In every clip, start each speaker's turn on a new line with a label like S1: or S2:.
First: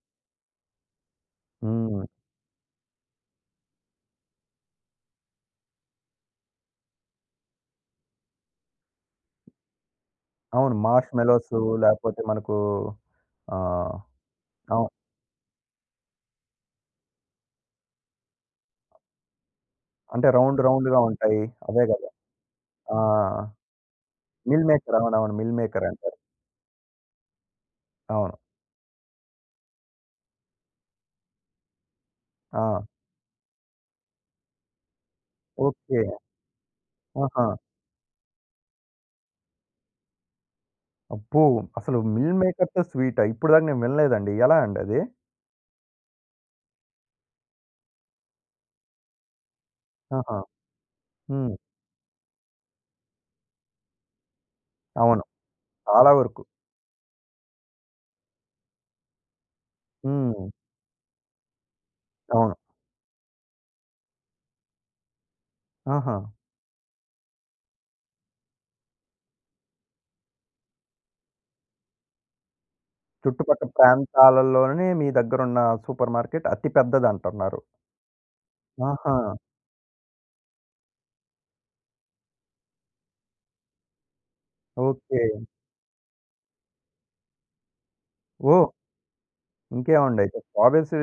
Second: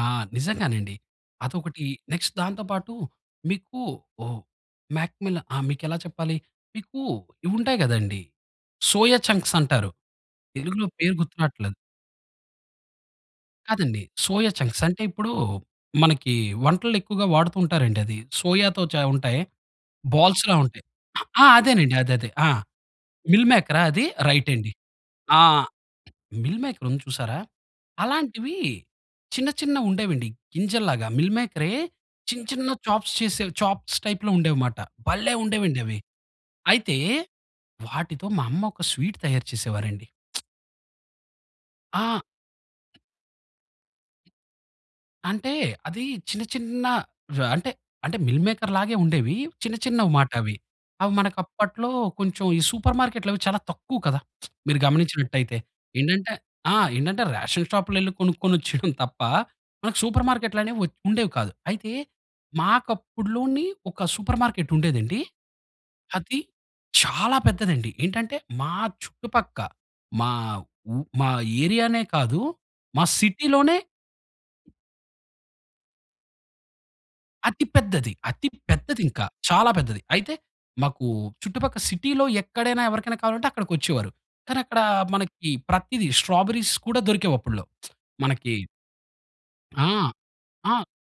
S1: ఆ! నిజంగానండి. అదొకటి.
S2: హ్మ్.
S1: నెక్స్ట్ దాంతో పాటు మీకు ఓహ్! మాక్‌మెలా ఆహ్, మీకెలా చెప్పాలి? మీకు ఇవుంటాయి గదండీ సోయా చంక్స్ అంటారు.
S2: అవును.
S1: తెలుగులో పేరు గుర్తు
S2: మార్ష్‌మెల్లోసు
S1: రాట్లేదు.
S2: లేపోతే మనకు ఆహ్,
S1: కాదండి. సోయా చంక్స్
S2: అవును.
S1: అంటే ఇప్పుడూ మనకి వంటల్లో ఎక్కువగా వాడుతుంటారండి అది. సోయాతో చ ఉంటాయి
S2: అంటే
S1: బాల్స్‌లా
S2: రౌండ్
S1: ఉంటాయి.
S2: రౌండ్‌గా ఉంటాయి.
S1: ఆ!
S2: అవే
S1: అదేనండి.
S2: గదా!
S1: అదే. అద ఆ!
S2: ఆ!
S1: మిల్ మేకరా అది? రైట్
S2: మిల్
S1: అండి.
S2: మేకర్ అవునవును.
S1: ఆ!
S2: మిల్ మేకర్ అంటారు.
S1: మిల్ మేకర్ ఉంది చూసారా!
S2: అవును.
S1: అలాంటివీ చిన్న చిన్నవుండేవండి. గింజలలాగా మిల్ మేకరే, చిన్న చిన్న
S2: ఆ!
S1: చాప్స్ చేసే చాప్స్ టైప్‌లో ఉండేవిమాట భల్లే ఉండేవండి అవి.
S2: ఓకే.
S1: అయితే
S2: ఆహా!
S1: వాటితో మా అమ్మ ఒక స్వీట్ తయారు చేసేవారండి.
S2: అబ్బో! అసలు
S1: ఆ!
S2: మిల్ మేకర్‌తో స్వీటా? ఇప్పుడి దాకా నేను వినలేదండి. ఎలా అండది?
S1: అంటే అదీ చిన్న చిన్న ర అంటే, అంటే మిల్ మేకర్ లాగే ఉండేవి. చిన్న చిన్నవి మాట
S2: ఆహా!
S1: అవి. అవి మనకు
S2: హ్మ్.
S1: అప్పట్లో కొంచెం ఈ సూపర్ మార్కెట్లు అవి చాలా తక్కువ కదా! మీరు
S2: అవును.
S1: గమనించినట్టయితే.
S2: చాలా
S1: ఏంటంటే
S2: వరకు.
S1: ఆ! ఏంటంటే రేషన్ షాప్‌లో యెళ్లి కొనుక్కొనిచ్చడం తప్ప మనకు సూపర్
S2: హ్మ్.
S1: మార్కెట్లనేవి వ ఉండేవి కాదు అయితే
S2: అవును.
S1: మాకు అప్పుడులోని ఒక సూపర్ మార్కెట్ ఉండేదండి.
S2: ఆహా!
S1: అది చాలా పెద్దదండి. ఏంటంటే మా చుట్టుపక్క మా ఉ మా ఏరియానే కాదు మా
S2: చుట్టుపక్క
S1: సిటీలోనే
S2: ప్రాంతాలలోనే మీ దగ్గరున్న సూపర్ మార్కెట్ అతి పెద్దదంటున్నారు.
S1: అతి పెద్దది. అతి పెద్దదింక.
S2: ఆహా!
S1: చాలా పెద్దది. అయితే మాకు చుట్టుపక్క సిటీలో ఎక్కడైనా ఎవరికైనా కావాలంటే అక్కడికొచ్చేవారు. కానీ అక్కడ
S2: ఓకే.
S1: మనకి ప్రతిది స్ట్రాబెర్రీస్ కూడా దొరికేవప్పుడ్లో. మనకి
S2: ఓహ్!
S1: ఆ!
S2: ఇంకేమండయితే స్ట్రా
S1: ఆ!
S2: బెర్రీస్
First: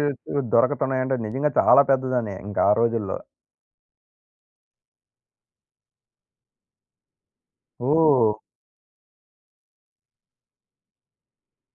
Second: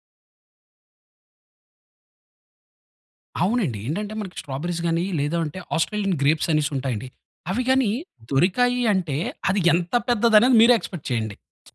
S2: దొరకుతున్నాయంటే నిజంగా చాలా పెద్దదనే ఇంకా ఆ రోజుల్లో.
S1: అవునండి. ఏంటంటే మనకి స్ట్రాబెర్రీస్ గాని లేదు అంటే ఆస్ట్రేలియన్ గ్రేప్స్ అనేసుంటాయండి అవి గాని
S2: ఓహ్!
S1: దొరికాయి అంటే అది ఎంత పెద్దదనేది మీరే ఎక్స్‌పెక్ట్ చేయండి.